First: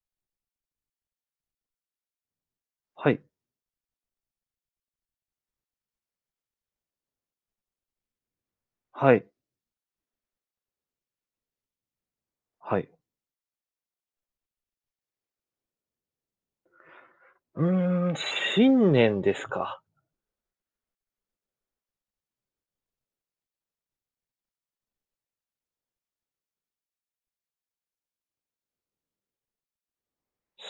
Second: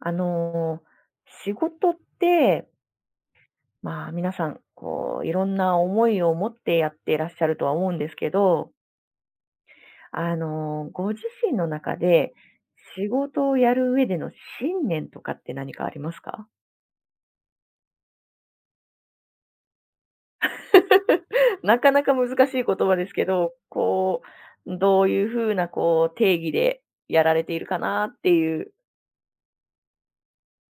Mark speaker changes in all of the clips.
Speaker 1: あの、仕事って、
Speaker 2: はい、
Speaker 1: 皆さん、いろんな思いを持ってやっていらっしゃるとは思うんですけど、
Speaker 2: はい、
Speaker 1: ご自身の中で、
Speaker 2: はい。
Speaker 1: 仕事をやる上での信念とかって何かありますか？
Speaker 2: うーん、新年ですか。
Speaker 1: なかなか難しい言葉ですけど、どういうふうな、定義でやられているかなっていう。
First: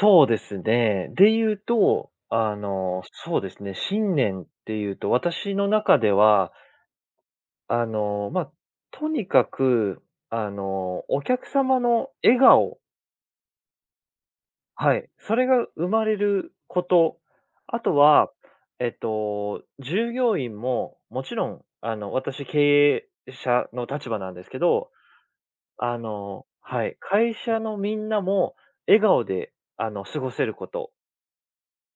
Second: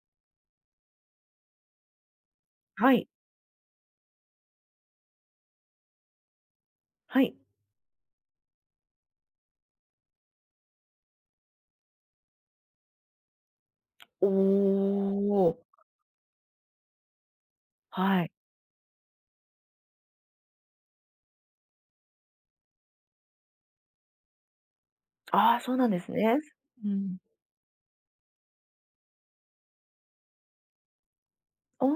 Speaker 2: そうですね。で言うと、
Speaker 1: はい、
Speaker 2: そうですね、新年っていうと、私の中では、
Speaker 1: はい。
Speaker 2: まあ、とにかく、お客様の笑顔、
Speaker 1: お
Speaker 2: はい、それ
Speaker 1: お、
Speaker 2: が生まれること、あと
Speaker 1: はい。
Speaker 2: は、従業員も、もちろん、私経営者の立場なんですけど、
Speaker 1: ああ、そうなんですね。
Speaker 2: は
Speaker 1: う
Speaker 2: い、
Speaker 1: ん。
Speaker 2: 会社のみんなも笑顔で、過ごせること。
Speaker 1: お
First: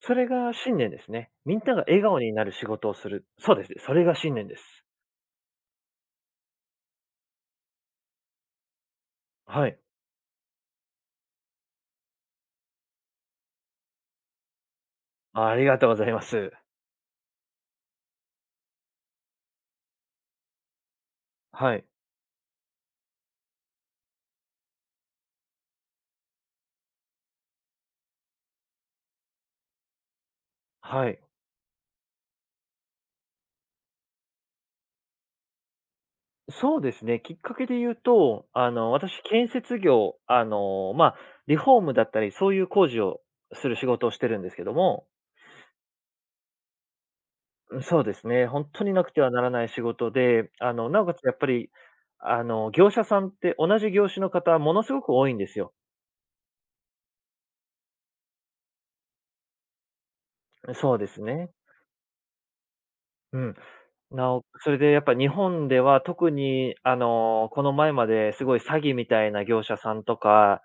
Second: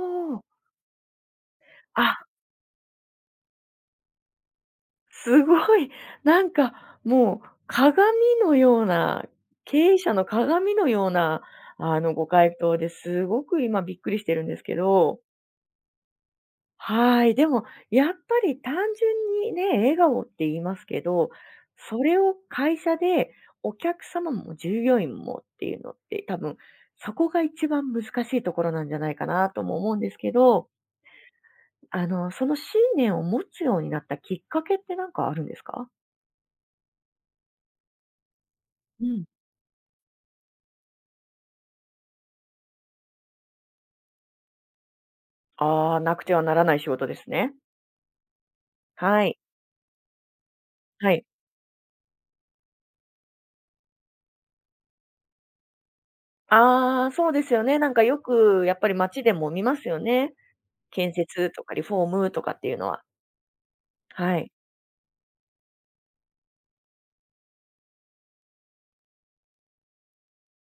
Speaker 2: それ
Speaker 1: お。
Speaker 2: が信念ですね。みんなが笑顔
Speaker 1: あ、
Speaker 2: になる仕事をする。そうですね、それが信念です。
Speaker 1: すごい。なんかもう鏡のような、
Speaker 2: は
Speaker 1: 経
Speaker 2: い。
Speaker 1: 営者の鏡のような、ご回答ですごく今びっくりしてるんですけど。
Speaker 2: ありがとうございます。
Speaker 1: はい。でもやっぱり単純にね、笑顔って言いますけど、
Speaker 2: はい。
Speaker 1: それを会社でお客様も従業員もっていうのって、多分そこが一番難しいところなんじゃないかなとも思うんですけど、
Speaker 2: はい。
Speaker 1: その信念を持つようになったきっかけってなんかあるんですか？
Speaker 2: そうですね、きっかけで言うと、
Speaker 1: う
Speaker 2: 私、
Speaker 1: ん。
Speaker 2: 建設業、まあ、リフォームだったり、そういう工事をする仕事をしてるんですけども。
Speaker 1: ああ、なくてはならない仕事ですね。
Speaker 2: そうですね。本当になくて
Speaker 1: は
Speaker 2: は
Speaker 1: い。
Speaker 2: ならない仕事で、なお
Speaker 1: は
Speaker 2: かつ
Speaker 1: い。
Speaker 2: やっぱり、業者さんって同じ業種の方、ものすごく多いんですよ。
Speaker 1: ああ、そうですよね。なんかよくやっぱり街でも見ますよね。
Speaker 2: そうで
Speaker 1: 建
Speaker 2: す
Speaker 1: 設
Speaker 2: ね。
Speaker 1: とかリフォームとかっていうのは。
Speaker 2: うん。な
Speaker 1: は
Speaker 2: お
Speaker 1: い。
Speaker 2: それでやっぱ日本では特に、この前まですごい詐欺みたいな業者さんとか、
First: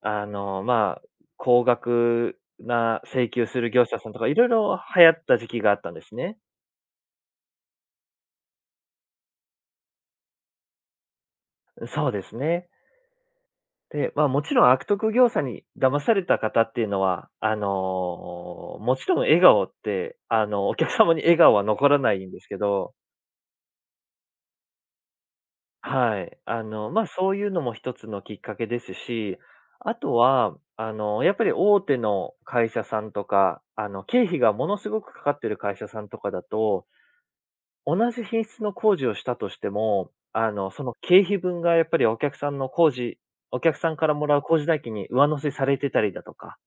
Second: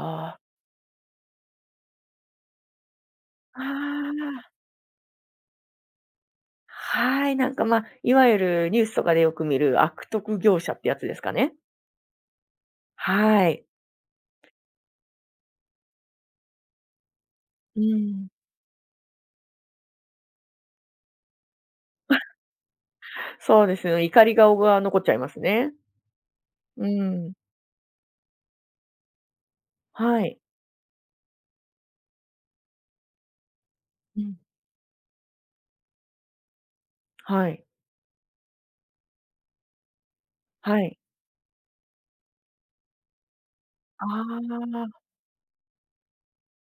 Speaker 1: あ。
Speaker 2: まあ、高額な請求
Speaker 1: あ
Speaker 2: する業者さんとか、いろい
Speaker 1: あ、
Speaker 2: ろ流行った時期があったんですね。
Speaker 1: はい。なんか、いわゆるニュースとかでよく見る悪徳業者ってやつですかね。
Speaker 2: そうですね。
Speaker 1: はい。
Speaker 2: で、まあ、もちろん悪徳業者に騙された方っていうのは、
Speaker 1: うん。
Speaker 2: もちろん笑顔って、お客様に笑顔は残らないんですけど、
Speaker 1: そうですね。怒り顔が残っちゃいますね。
Speaker 2: はい。
Speaker 1: う
Speaker 2: まあ、
Speaker 1: ん。
Speaker 2: そういうのも一つのきっかけですし、あと
Speaker 1: はい。
Speaker 2: は、やっぱり大手の会社さんとか、
Speaker 1: う
Speaker 2: 経
Speaker 1: ん。
Speaker 2: 費がものすごくかかってる会社さんとかだと、
Speaker 1: はい。
Speaker 2: 同じ品質の工事をしたとしても、
Speaker 1: は
Speaker 2: その
Speaker 1: い。
Speaker 2: 経費分がやっぱりお客さん
Speaker 1: あ
Speaker 2: からもらう工事代金
Speaker 1: あ。
Speaker 2: に上乗せされてたりだとか。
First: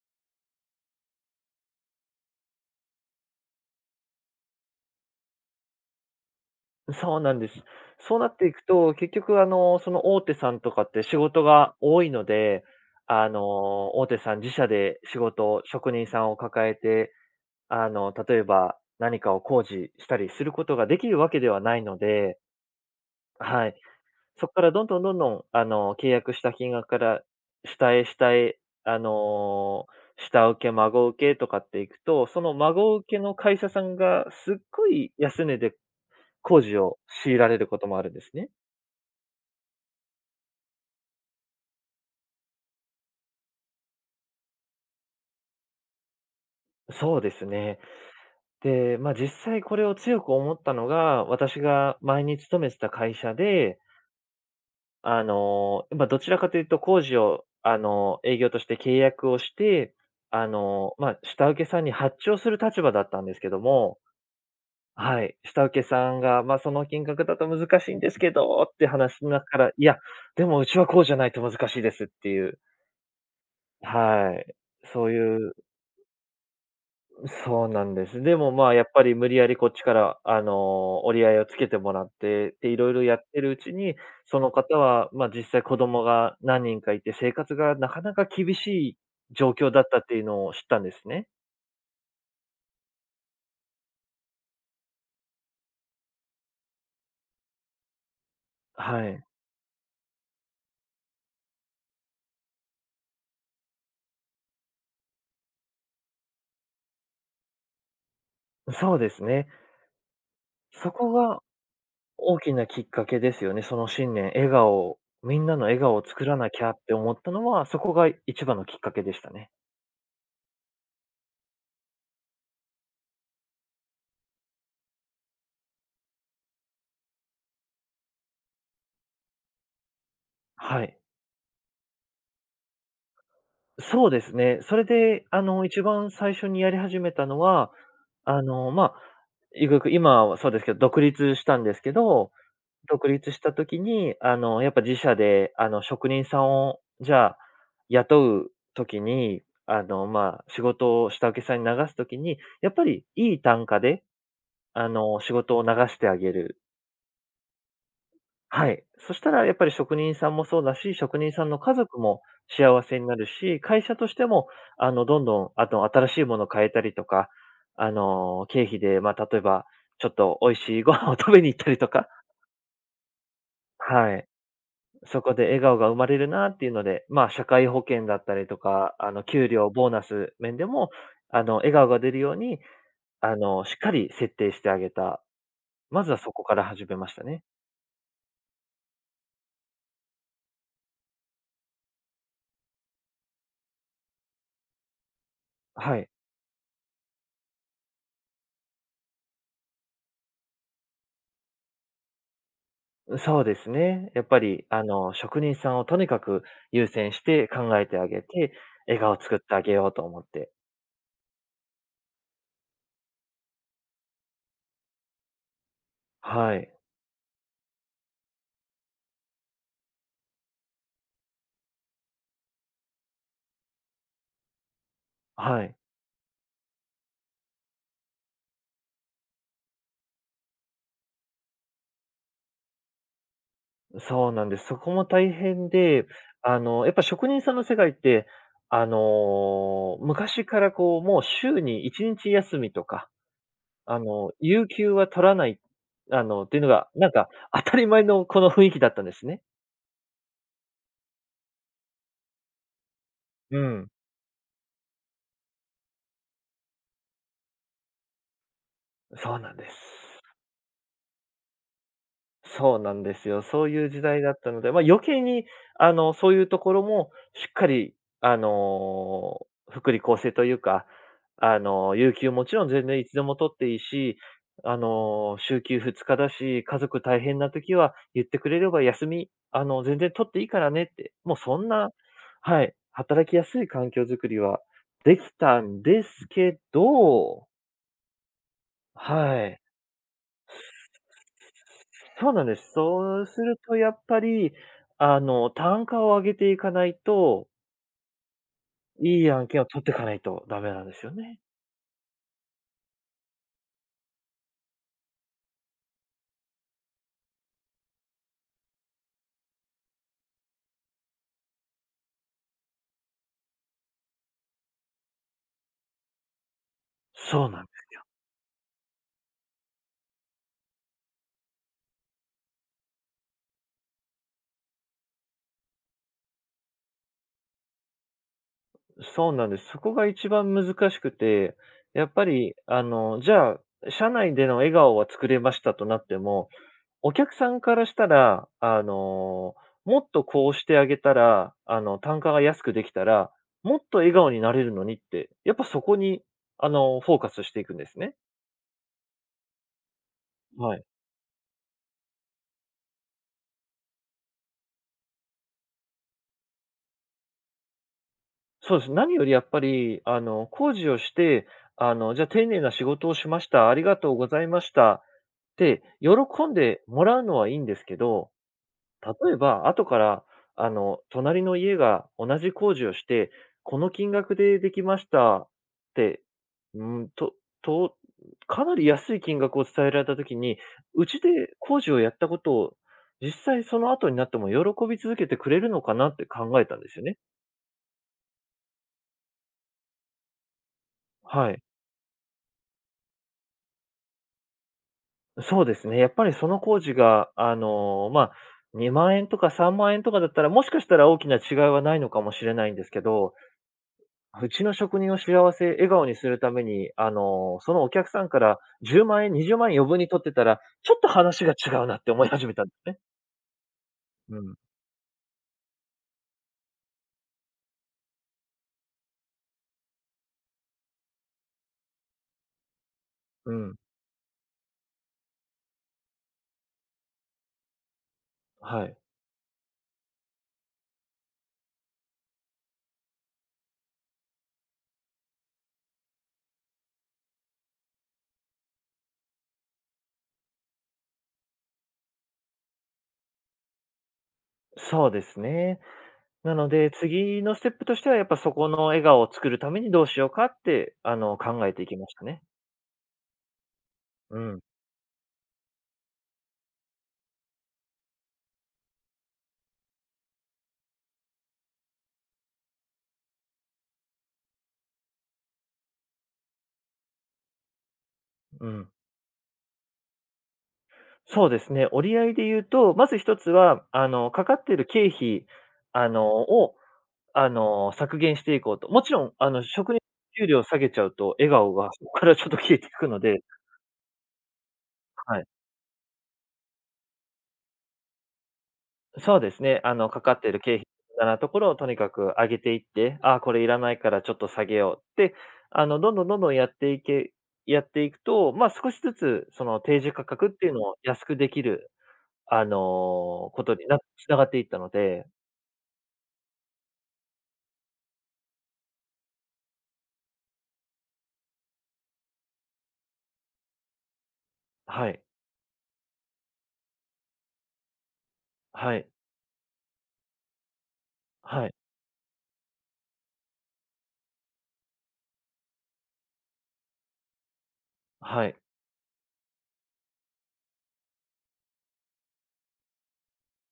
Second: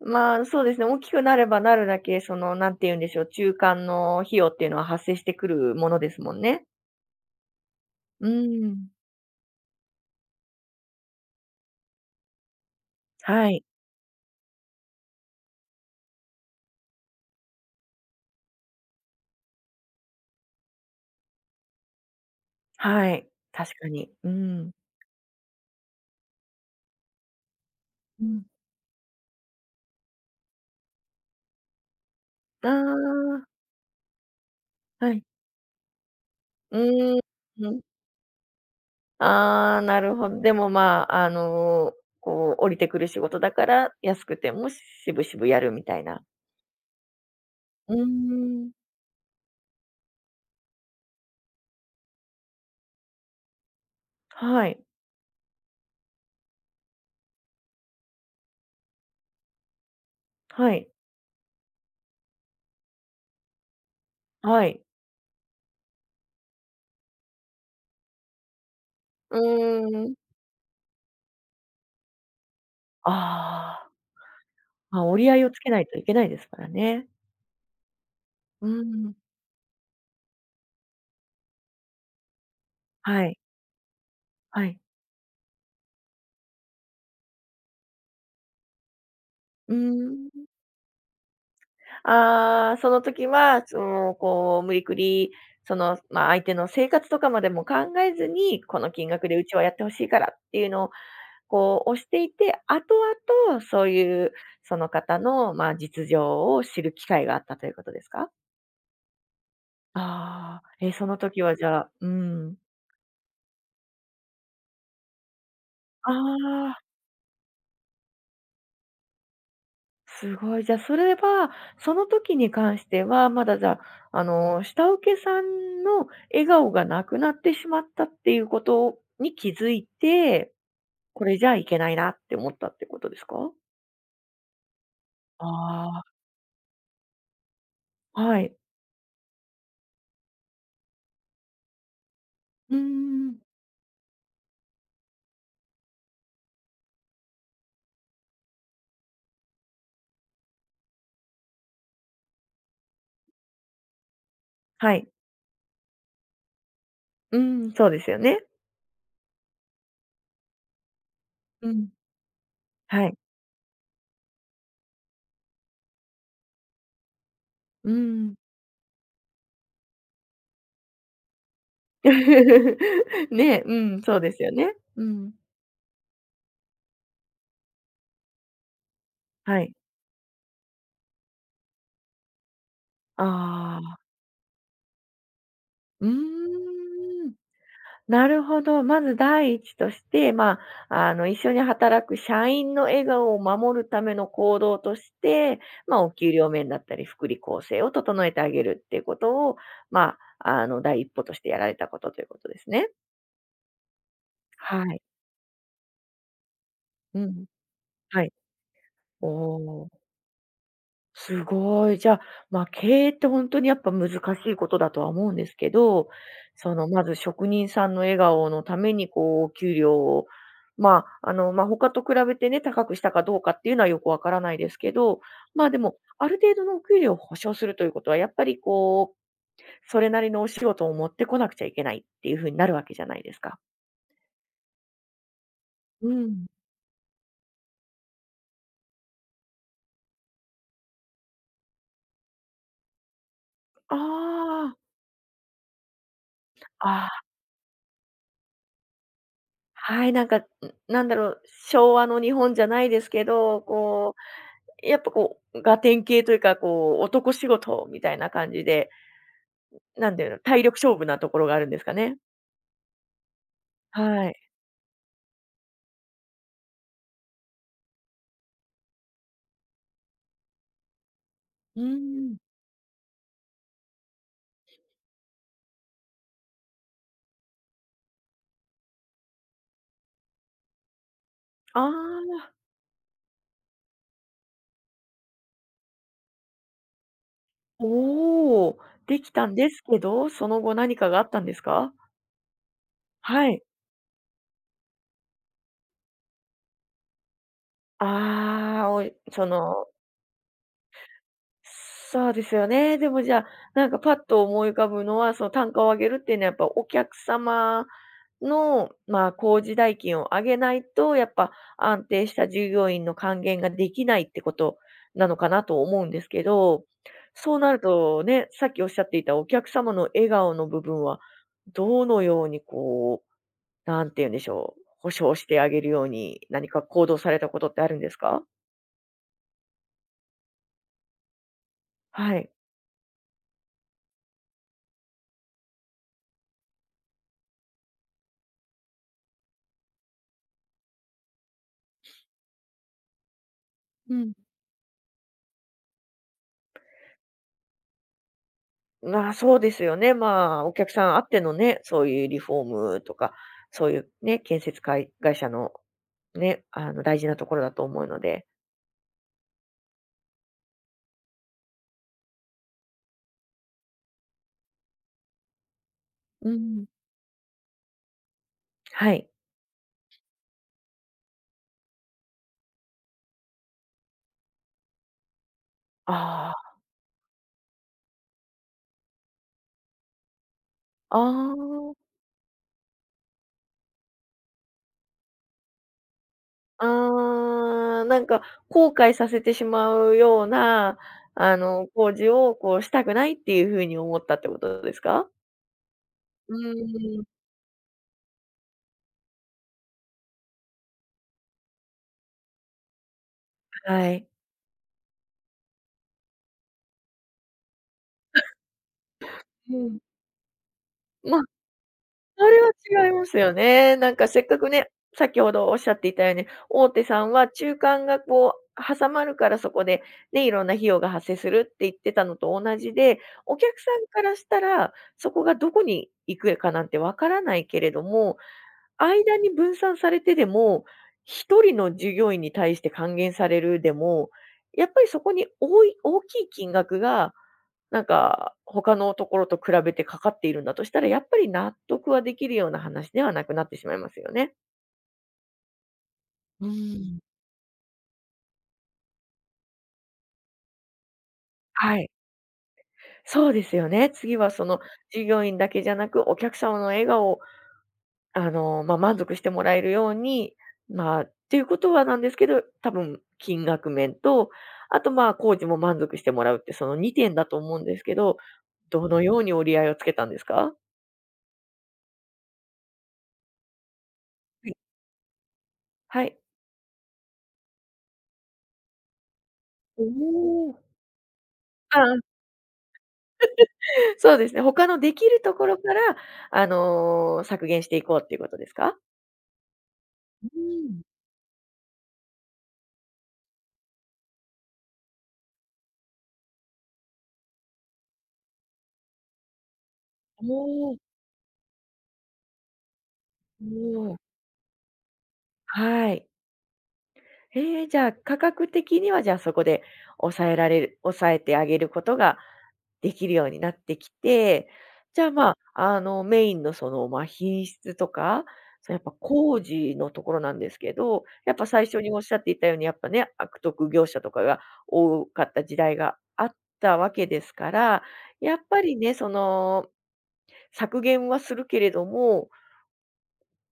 Speaker 1: そうですね、大きくなればなるだけ、なんて言うんでしょう、中間の費用っていうのは発生してくるものですもんね。
Speaker 2: そうなんです。そう
Speaker 1: う
Speaker 2: なっていく
Speaker 1: ーん。
Speaker 2: と、結局その大手さんとかって仕事が多いので、
Speaker 1: はい、
Speaker 2: 大手さん自社で仕事を職人さんを抱えて、例えば何かを工事したりすることができるわけではないので、
Speaker 1: はい、
Speaker 2: は
Speaker 1: 確
Speaker 2: い。
Speaker 1: かに。う
Speaker 2: そこか
Speaker 1: ん。
Speaker 2: らどんどんどんどん、契約した金額から下へ
Speaker 1: う
Speaker 2: 下
Speaker 1: ん。
Speaker 2: へ、あの、下請け、孫請けとかっていくと、その
Speaker 1: あ
Speaker 2: 孫請けの
Speaker 1: あ、
Speaker 2: 会社さんがすっご
Speaker 1: は
Speaker 2: い
Speaker 1: い。
Speaker 2: 安値で工事
Speaker 1: う
Speaker 2: を
Speaker 1: ーん、
Speaker 2: 強いられる
Speaker 1: う
Speaker 2: こ
Speaker 1: ん。
Speaker 2: ともあるんですね。
Speaker 1: ああ、なるほど。でも、降りてくる仕事だから、安くても渋々やるみたいな。
Speaker 2: そうですね。
Speaker 1: うーん。
Speaker 2: で、まあ、実際これを強く思ったのが、私が前に勤めてた会社で、
Speaker 1: はい、
Speaker 2: まあ、どちらかというと工事を、営業として契約をして、
Speaker 1: はい、
Speaker 2: まあ、下請けさんに発注をする立場だったんですけども、
Speaker 1: はい。
Speaker 2: はい、下請けさんが、まあ、その金額だと難しいんですけど、って話の
Speaker 1: う
Speaker 2: 中から、いや、
Speaker 1: ーん。
Speaker 2: でもうちはこうじゃないと難しいですっていう、
Speaker 1: ああ、
Speaker 2: はい、そう
Speaker 1: 折り合い
Speaker 2: い
Speaker 1: を
Speaker 2: う
Speaker 1: つけないといけないですからね。
Speaker 2: そうなんです。でも、
Speaker 1: う
Speaker 2: まあ、やっぱ
Speaker 1: ん。
Speaker 2: り無理やりこっちから、折り合いをつけてもらって、で、いろいろや
Speaker 1: は
Speaker 2: っ
Speaker 1: い、
Speaker 2: てるうちに、その
Speaker 1: は
Speaker 2: 方
Speaker 1: い。
Speaker 2: は、まあ、実際子供が何人かいて、生活がなかなか厳しい状況
Speaker 1: う
Speaker 2: だったっていう
Speaker 1: ー
Speaker 2: の
Speaker 1: ん。
Speaker 2: を知ったんですね。
Speaker 1: ああ、その時は、無理くり、相手の生活とかまでも考えずに、この金
Speaker 2: はい。
Speaker 1: 額でうちはやってほしいからっていうのを、押していて、後々そういう、その方の、実情を知る機会があったということですか？
Speaker 2: そうですね。
Speaker 1: ああー、
Speaker 2: そ
Speaker 1: そ
Speaker 2: こ
Speaker 1: の時
Speaker 2: が
Speaker 1: はじゃあ。う
Speaker 2: 大き
Speaker 1: ん。
Speaker 2: なきっかけですよね。その信念、笑顔、みんなの笑顔を
Speaker 1: あ
Speaker 2: 作らなきゃっ
Speaker 1: あ。
Speaker 2: て思ったのは、そこが一番のきっかけでしたね。
Speaker 1: すごい。じゃあ、それは、その時に関しては、まだじゃあ、下請けさんの笑顔がなくなってしまったっていうことに気づいて、
Speaker 2: はい。
Speaker 1: これじゃあいけないなって思ったってことですか？
Speaker 2: そうですね。それで、一
Speaker 1: あ
Speaker 2: 番最初にやり始めたのは、
Speaker 1: あー。はい。
Speaker 2: まあ、ゆくゆく今はそうですけど、独立したんですけど、
Speaker 1: うー
Speaker 2: 独立
Speaker 1: ん。
Speaker 2: した時に、やっぱ自社で、職人さんを、じゃあ、雇う時に、まあ、仕事を下請けさんに流す時に、やっぱりいい単価で、
Speaker 1: はい。
Speaker 2: 仕事を流してあげる。
Speaker 1: うーん、そうですよね。
Speaker 2: はい。そしたらやっぱり職人さんもそうだし、職人さんの
Speaker 1: う
Speaker 2: 家
Speaker 1: ん。
Speaker 2: 族も幸せ
Speaker 1: は
Speaker 2: にな
Speaker 1: い。
Speaker 2: るし、会社としても、どんどん、あと、新しいものを変えたりとか、
Speaker 1: うーん。
Speaker 2: 経費で、まあ、例えば、ちょっと美味しいご飯を食べに行ったりとか、
Speaker 1: ね、うん、
Speaker 2: は
Speaker 1: そう
Speaker 2: い。
Speaker 1: ですよね。う
Speaker 2: そ
Speaker 1: ん。
Speaker 2: こで笑顔が生まれるなっていうので、まあ、社会保険だったりとか、給
Speaker 1: は
Speaker 2: 料、
Speaker 1: い。
Speaker 2: ボーナス面でも、笑顔が出るように、しっ
Speaker 1: あ
Speaker 2: か
Speaker 1: あ。
Speaker 2: り設定してあげた。ま
Speaker 1: う
Speaker 2: ずはそこか
Speaker 1: ー
Speaker 2: ら始めました
Speaker 1: ん。
Speaker 2: ね。
Speaker 1: なるほど。まず第一として、一緒に働く社員の笑顔を守るための行動として、
Speaker 2: はい。
Speaker 1: お給料面だったり、福利厚生を整えてあげるっていうことを、第一歩としてやられたことということですね。
Speaker 2: そうですね。やっぱり、
Speaker 1: はい。
Speaker 2: 職人さんをとにかく優先
Speaker 1: う
Speaker 2: し
Speaker 1: ん。
Speaker 2: て考えてあげ
Speaker 1: はい。
Speaker 2: て、笑顔を作ってあげ
Speaker 1: お
Speaker 2: ようと
Speaker 1: ー、
Speaker 2: 思って。
Speaker 1: すごい。じゃあ、経営って本当にやっぱ難しいことだとは思うんですけど、
Speaker 2: はい。
Speaker 1: まず職人さんの笑顔のために、お給料を、他と比べてね、高くしたかどうかっていうのはよくわからないですけど、
Speaker 2: はい。
Speaker 1: でも、ある程度のお給料を保証するということは、やっぱり、それなりのお仕事を持ってこなくちゃいけないっていう風になるわけじゃないですか。
Speaker 2: そうなんです。そこも大変で、
Speaker 1: うん。
Speaker 2: やっぱ職人さんの世界って、昔からこう、もう週に1日休みとか、
Speaker 1: あ
Speaker 2: 有
Speaker 1: あ。
Speaker 2: 給は取らない、っていうのが、
Speaker 1: ああ、
Speaker 2: なんか当たり前のこの雰囲気だったんですね。
Speaker 1: はい、なんか、なんだろう、昭和の日本じゃないですけ
Speaker 2: う
Speaker 1: ど、
Speaker 2: ん。
Speaker 1: やっぱが典型というか、男仕事みたいな感じで、
Speaker 2: そうなんで
Speaker 1: なんて
Speaker 2: す。
Speaker 1: いうの、体力勝負なところがあるんですかね。
Speaker 2: そうなんですよ。そういう時代
Speaker 1: は
Speaker 2: だっ
Speaker 1: い。
Speaker 2: たので、まあ、余計に、そういうところもしっかり、福利厚生というか、
Speaker 1: う
Speaker 2: 有給
Speaker 1: ーん。
Speaker 2: もちろん全然いつでも取っていいし、週休2日だし、家族大変な時は言ってくれれば休み、全然取っていいからねって、もうそん
Speaker 1: あ
Speaker 2: な。
Speaker 1: あ、
Speaker 2: はい、働きやすい環境づくりはできたんですけど。
Speaker 1: おお、できた
Speaker 2: は
Speaker 1: ん
Speaker 2: い。
Speaker 1: ですけど、その後何かがあったんですか？
Speaker 2: そうなんです。そうす
Speaker 1: は
Speaker 2: る
Speaker 1: い。
Speaker 2: とやっぱり、単価を上げていかないと、
Speaker 1: ああ、おい
Speaker 2: いい
Speaker 1: そ
Speaker 2: 案件を取っ
Speaker 1: の
Speaker 2: ていかないとダメなんですよね。
Speaker 1: そうですよね。でもじゃあ、なんかパッと思い浮かぶのは、その単価を上げるっていうのはやっぱお客様の、工事代金を上げないと、やっぱ安定した従業員の還元ができないってことなのかなと思うんですけど、
Speaker 2: そう
Speaker 1: そう
Speaker 2: なんで
Speaker 1: なるとね、さっきおっしゃっていたお客様の笑顔の部分は、どのようになんて言うんでしょう、保証してあげるように何か行動されたことってあるんですか。
Speaker 2: す。そうなんです。そこが一番難しくて、やっぱ
Speaker 1: はい。
Speaker 2: り、じゃあ、社内での笑顔は作れましたとなっても、お客さんからしたら、もっとこうしてあげたら、単価が安くできたら、もっと笑顔になれるのにって、やっぱそこに、フォーカスしていくんですね。
Speaker 1: そうですよね。お
Speaker 2: はい。
Speaker 1: 客さんあってのね、そういうリフォームとか、そういうね、建設会社のね、大事なところだと思うので。
Speaker 2: そうです。何よりやっぱり、工事をして、じゃあ、丁寧な仕事をしました。ありがとうございました。って喜
Speaker 1: う
Speaker 2: んで
Speaker 1: ん。
Speaker 2: もらうのはいいんですけど、
Speaker 1: はい。
Speaker 2: 例えば後から、隣の家が同じ工事をして、この金額でできましたって、
Speaker 1: あ
Speaker 2: うん、とと、かなり安い金額を伝えられた時に、う
Speaker 1: あ、
Speaker 2: ち
Speaker 1: あ
Speaker 2: で工事をや
Speaker 1: あ、
Speaker 2: ったことを、実際その後になっても喜び続けてくれるのかなって考えたんですよね。
Speaker 1: ああ、なんか後悔させてしまうような、
Speaker 2: はい。
Speaker 1: 工事をこうしたくないっていうふうに思ったってことですか？
Speaker 2: そうですね。やっぱりそ
Speaker 1: う
Speaker 2: の工事
Speaker 1: ん、
Speaker 2: が、まあ、2万円とか3万円とかだったら、もしかしたら大きな違いはないのかもしれないんですけど、
Speaker 1: はい。
Speaker 2: うちの職人を幸せ、笑顔にするために、そのお客さんから10万円、20万
Speaker 1: う
Speaker 2: 円余
Speaker 1: ん。
Speaker 2: 分に取ってたら、ちょっと
Speaker 1: まあ
Speaker 2: 話が違うなって思い
Speaker 1: そ
Speaker 2: 始め
Speaker 1: れ
Speaker 2: たんですね。
Speaker 1: は違いますよね。なんか
Speaker 2: う
Speaker 1: せっ
Speaker 2: ん。
Speaker 1: かくね、先ほどおっしゃっていたように、大手さんは中間がこう挟まるからそこで、ね、いろんな費用が発生するって言ってたのと同じで、
Speaker 2: う
Speaker 1: お客
Speaker 2: ん。
Speaker 1: さんからしたら、そこがどこに行くかなんてわからないけれども、
Speaker 2: はい。
Speaker 1: 間に分散されてでも、一人の従業員に対して還元されるでも、やっぱりそこに多い大きい金額がなんか、他のところと比べてかかっているんだとしたら、やっぱり納得はできるような話ではなくなってしまいますよね。
Speaker 2: そうですね。な
Speaker 1: う
Speaker 2: ので、
Speaker 1: ーん。
Speaker 2: 次のステップとしては、やっぱそこの笑顔を作るためにどうしようかって、考えていき
Speaker 1: は
Speaker 2: ま
Speaker 1: い。
Speaker 2: したね。
Speaker 1: そうですよね。次
Speaker 2: う
Speaker 1: は
Speaker 2: ん。
Speaker 1: その従業員だけじゃなく、お客様の笑顔を、満足してもらえるように、っていうことはなんですけど、多分金額面と、あと、工事も満足してもらうって、その2点だと思うんですけど、
Speaker 2: うん。
Speaker 1: どのように折り合いをつけたんですか？
Speaker 2: そうですね、折り合いで言うと、まず一つは、かかっ
Speaker 1: は
Speaker 2: て
Speaker 1: い。
Speaker 2: いる経費、
Speaker 1: はい。
Speaker 2: を、削減していこうと。もちろん、職人
Speaker 1: お
Speaker 2: 給料下
Speaker 1: お。
Speaker 2: げちゃうと、笑顔がそこ
Speaker 1: あ
Speaker 2: か
Speaker 1: あ、
Speaker 2: らちょっと消えていくので、
Speaker 1: そうですね、他のできる
Speaker 2: はい。
Speaker 1: ところから、削減していこうっていうことですか？
Speaker 2: そうですね、かかっ
Speaker 1: う
Speaker 2: ている経費
Speaker 1: ん。
Speaker 2: だなところをとにかく上げていって、あーこれいらないからちょっと下げようって、どんどんどんどんやっていくと、まあ、少しずつその提示価格っていうの
Speaker 1: お
Speaker 2: を
Speaker 1: ー、
Speaker 2: 安くできる、こ
Speaker 1: お
Speaker 2: とにな
Speaker 1: お。
Speaker 2: 繋がっていったので。
Speaker 1: はい。ええ、じゃあ、価格的には、じゃあ、そこで抑えてあげることができるようになってきて、
Speaker 2: は
Speaker 1: じ
Speaker 2: い、
Speaker 1: ゃあ、メインのその、品質とか、
Speaker 2: は
Speaker 1: やっ
Speaker 2: い。
Speaker 1: ぱ工事のところなんですけど、やっぱ
Speaker 2: はい、
Speaker 1: 最初におっしゃっていたように、やっぱね、悪徳業者とかが多かった時代があったわけですから、
Speaker 2: は
Speaker 1: や
Speaker 2: い。
Speaker 1: っぱりね、削減はするけれども、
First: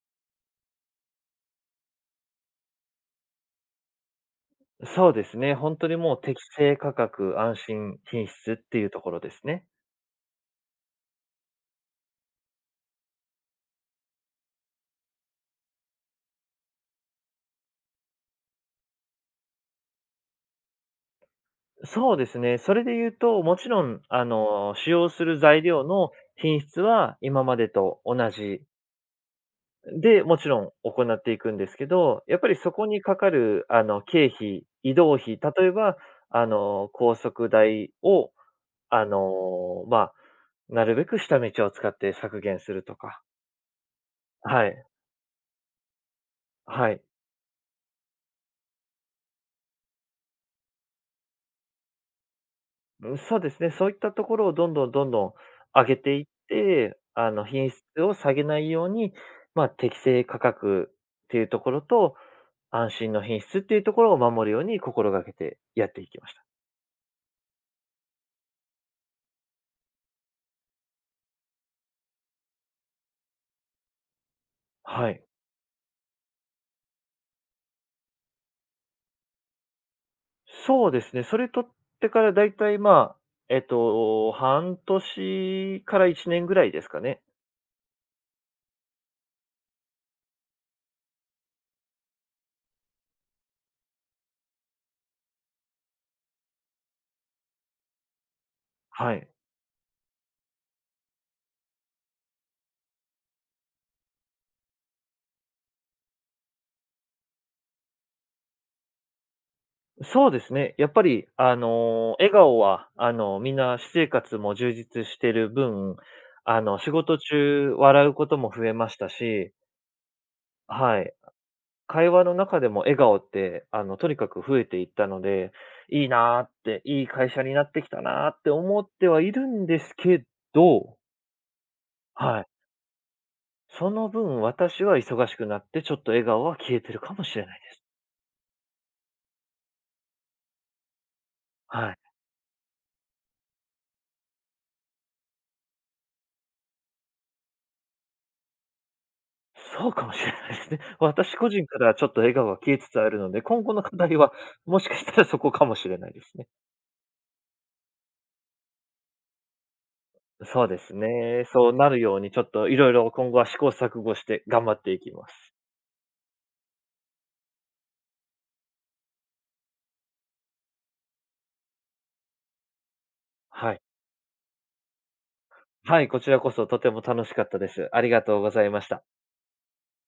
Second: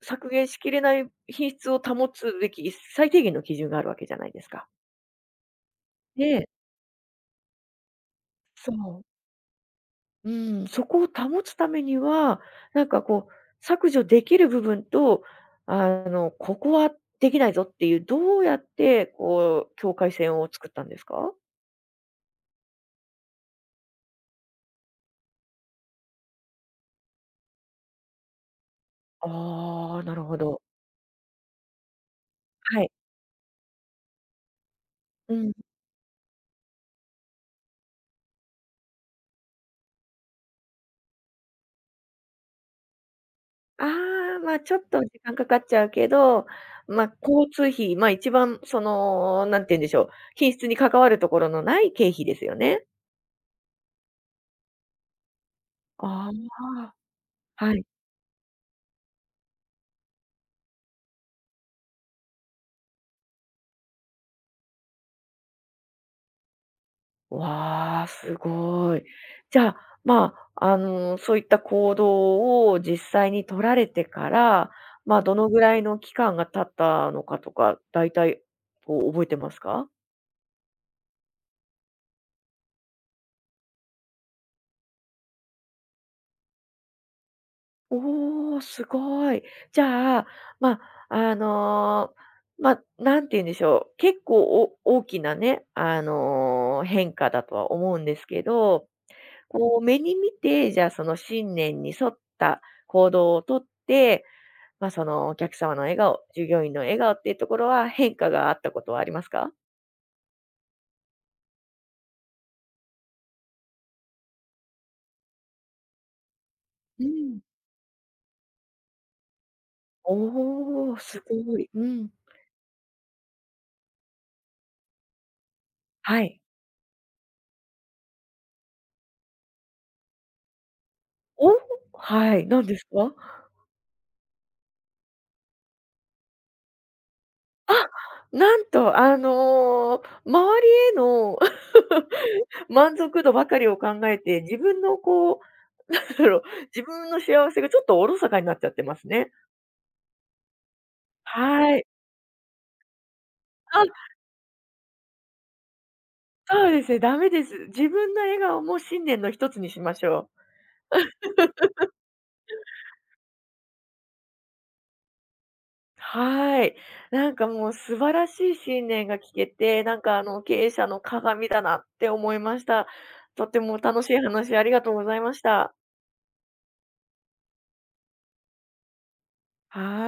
Speaker 1: 削減しきれない品質を保つべき最低限の基準があるわけじゃないですか。
Speaker 2: そうですね。本当にもう
Speaker 1: ね
Speaker 2: 適
Speaker 1: え。
Speaker 2: 正価格、安心、品質っ
Speaker 1: そ
Speaker 2: ていうと
Speaker 1: う。
Speaker 2: ころですね。
Speaker 1: うん、そこを保つためには、なんか削除できる部分と、ここはできないぞっていう、どうやって境界線を作ったんですか？
Speaker 2: そうですね。それで言うと、もちろん、使用する材料の品質は今までと同じ
Speaker 1: ああ、な
Speaker 2: で、
Speaker 1: るほ
Speaker 2: もち
Speaker 1: ど。
Speaker 2: ろん行っていくんですけど、やっぱりそ
Speaker 1: は
Speaker 2: こ
Speaker 1: い。
Speaker 2: にかかる、経費、移動
Speaker 1: う
Speaker 2: 費、
Speaker 1: ん。
Speaker 2: 例えば、高速代を、まあ、なるべく下道を使って削減するとか。
Speaker 1: ああ、
Speaker 2: は
Speaker 1: ちょっ
Speaker 2: い、
Speaker 1: と時間かかっちゃうけど、
Speaker 2: はい。
Speaker 1: 交通費、一番なんて言うんでしょう、品質に関わるところのない経費ですよね。
Speaker 2: うん、そうですね。そういったところをどんどんどんどん上げていっ
Speaker 1: ああ、
Speaker 2: て、品
Speaker 1: は
Speaker 2: 質
Speaker 1: い。
Speaker 2: を下げないように、まあ、適正価格っていうところと、安心の品質っていうところを守るように心がけてやっていきました。
Speaker 1: わあ、すごい。じゃあ、そういった行動を実際に取られてから、
Speaker 2: はい。
Speaker 1: どのぐらいの期間が経ったのかとか、大体、覚えてますか？
Speaker 2: そうですね。それ取ってからだいたい、まあ、半年から1年ぐらいですかね。
Speaker 1: おお、すごい。じゃあ、まあ、あの、なんて言うんでしょう、結構大きなね、変化だとは思うんですけど、
Speaker 2: はい。
Speaker 1: 目に見て、じゃあ、その信念に沿った行動をとって、そのお客様の笑顔、従業員の笑顔っていうところは変化があったことはありますか？
Speaker 2: そうですね。やっぱり、笑顔は、みんな私生活も充実してる分、仕
Speaker 1: う
Speaker 2: 事
Speaker 1: ん。
Speaker 2: 中笑うことも増えましたし、
Speaker 1: おお、
Speaker 2: はい。
Speaker 1: すごい。う
Speaker 2: 会
Speaker 1: ん。
Speaker 2: 話の中でも笑顔って、とにかく増えていったので、いい
Speaker 1: はい。
Speaker 2: なーって、いい会社になってきたなーって思ってはいるんですけど、
Speaker 1: おは
Speaker 2: は
Speaker 1: い、
Speaker 2: い。
Speaker 1: 何ですか？
Speaker 2: その分、私は忙しくなって、ちょっと笑顔は消えてるかもしれないで
Speaker 1: あ、
Speaker 2: す。
Speaker 1: なんと周りへの
Speaker 2: はい。
Speaker 1: 満足度ばかりを考えて、自分のなんだろう、自分の幸せがちょっとおろそかになっちゃってますね。
Speaker 2: そうかもしれないですね。私個人
Speaker 1: は
Speaker 2: か
Speaker 1: い。
Speaker 2: らはちょっと笑顔が消えつつあるので、今後
Speaker 1: あ、
Speaker 2: の課題はもしかしたらそこかもしれないですね。
Speaker 1: そうですね、ダメです。自分の笑顔も信念の一つにしましょう。
Speaker 2: そうですね。そうなるようにちょっといろいろ今後は試行錯誤して頑張っていきます。
Speaker 1: はい。なんかもう素晴らしい信念が聞けて、なんか経営者の鏡だなって思いました。とて
Speaker 2: は
Speaker 1: も
Speaker 2: い。
Speaker 1: 楽しい話ありがとうございました。
Speaker 2: はい、こちらこそとても楽しかったです。ありがとうございました。
Speaker 1: はい。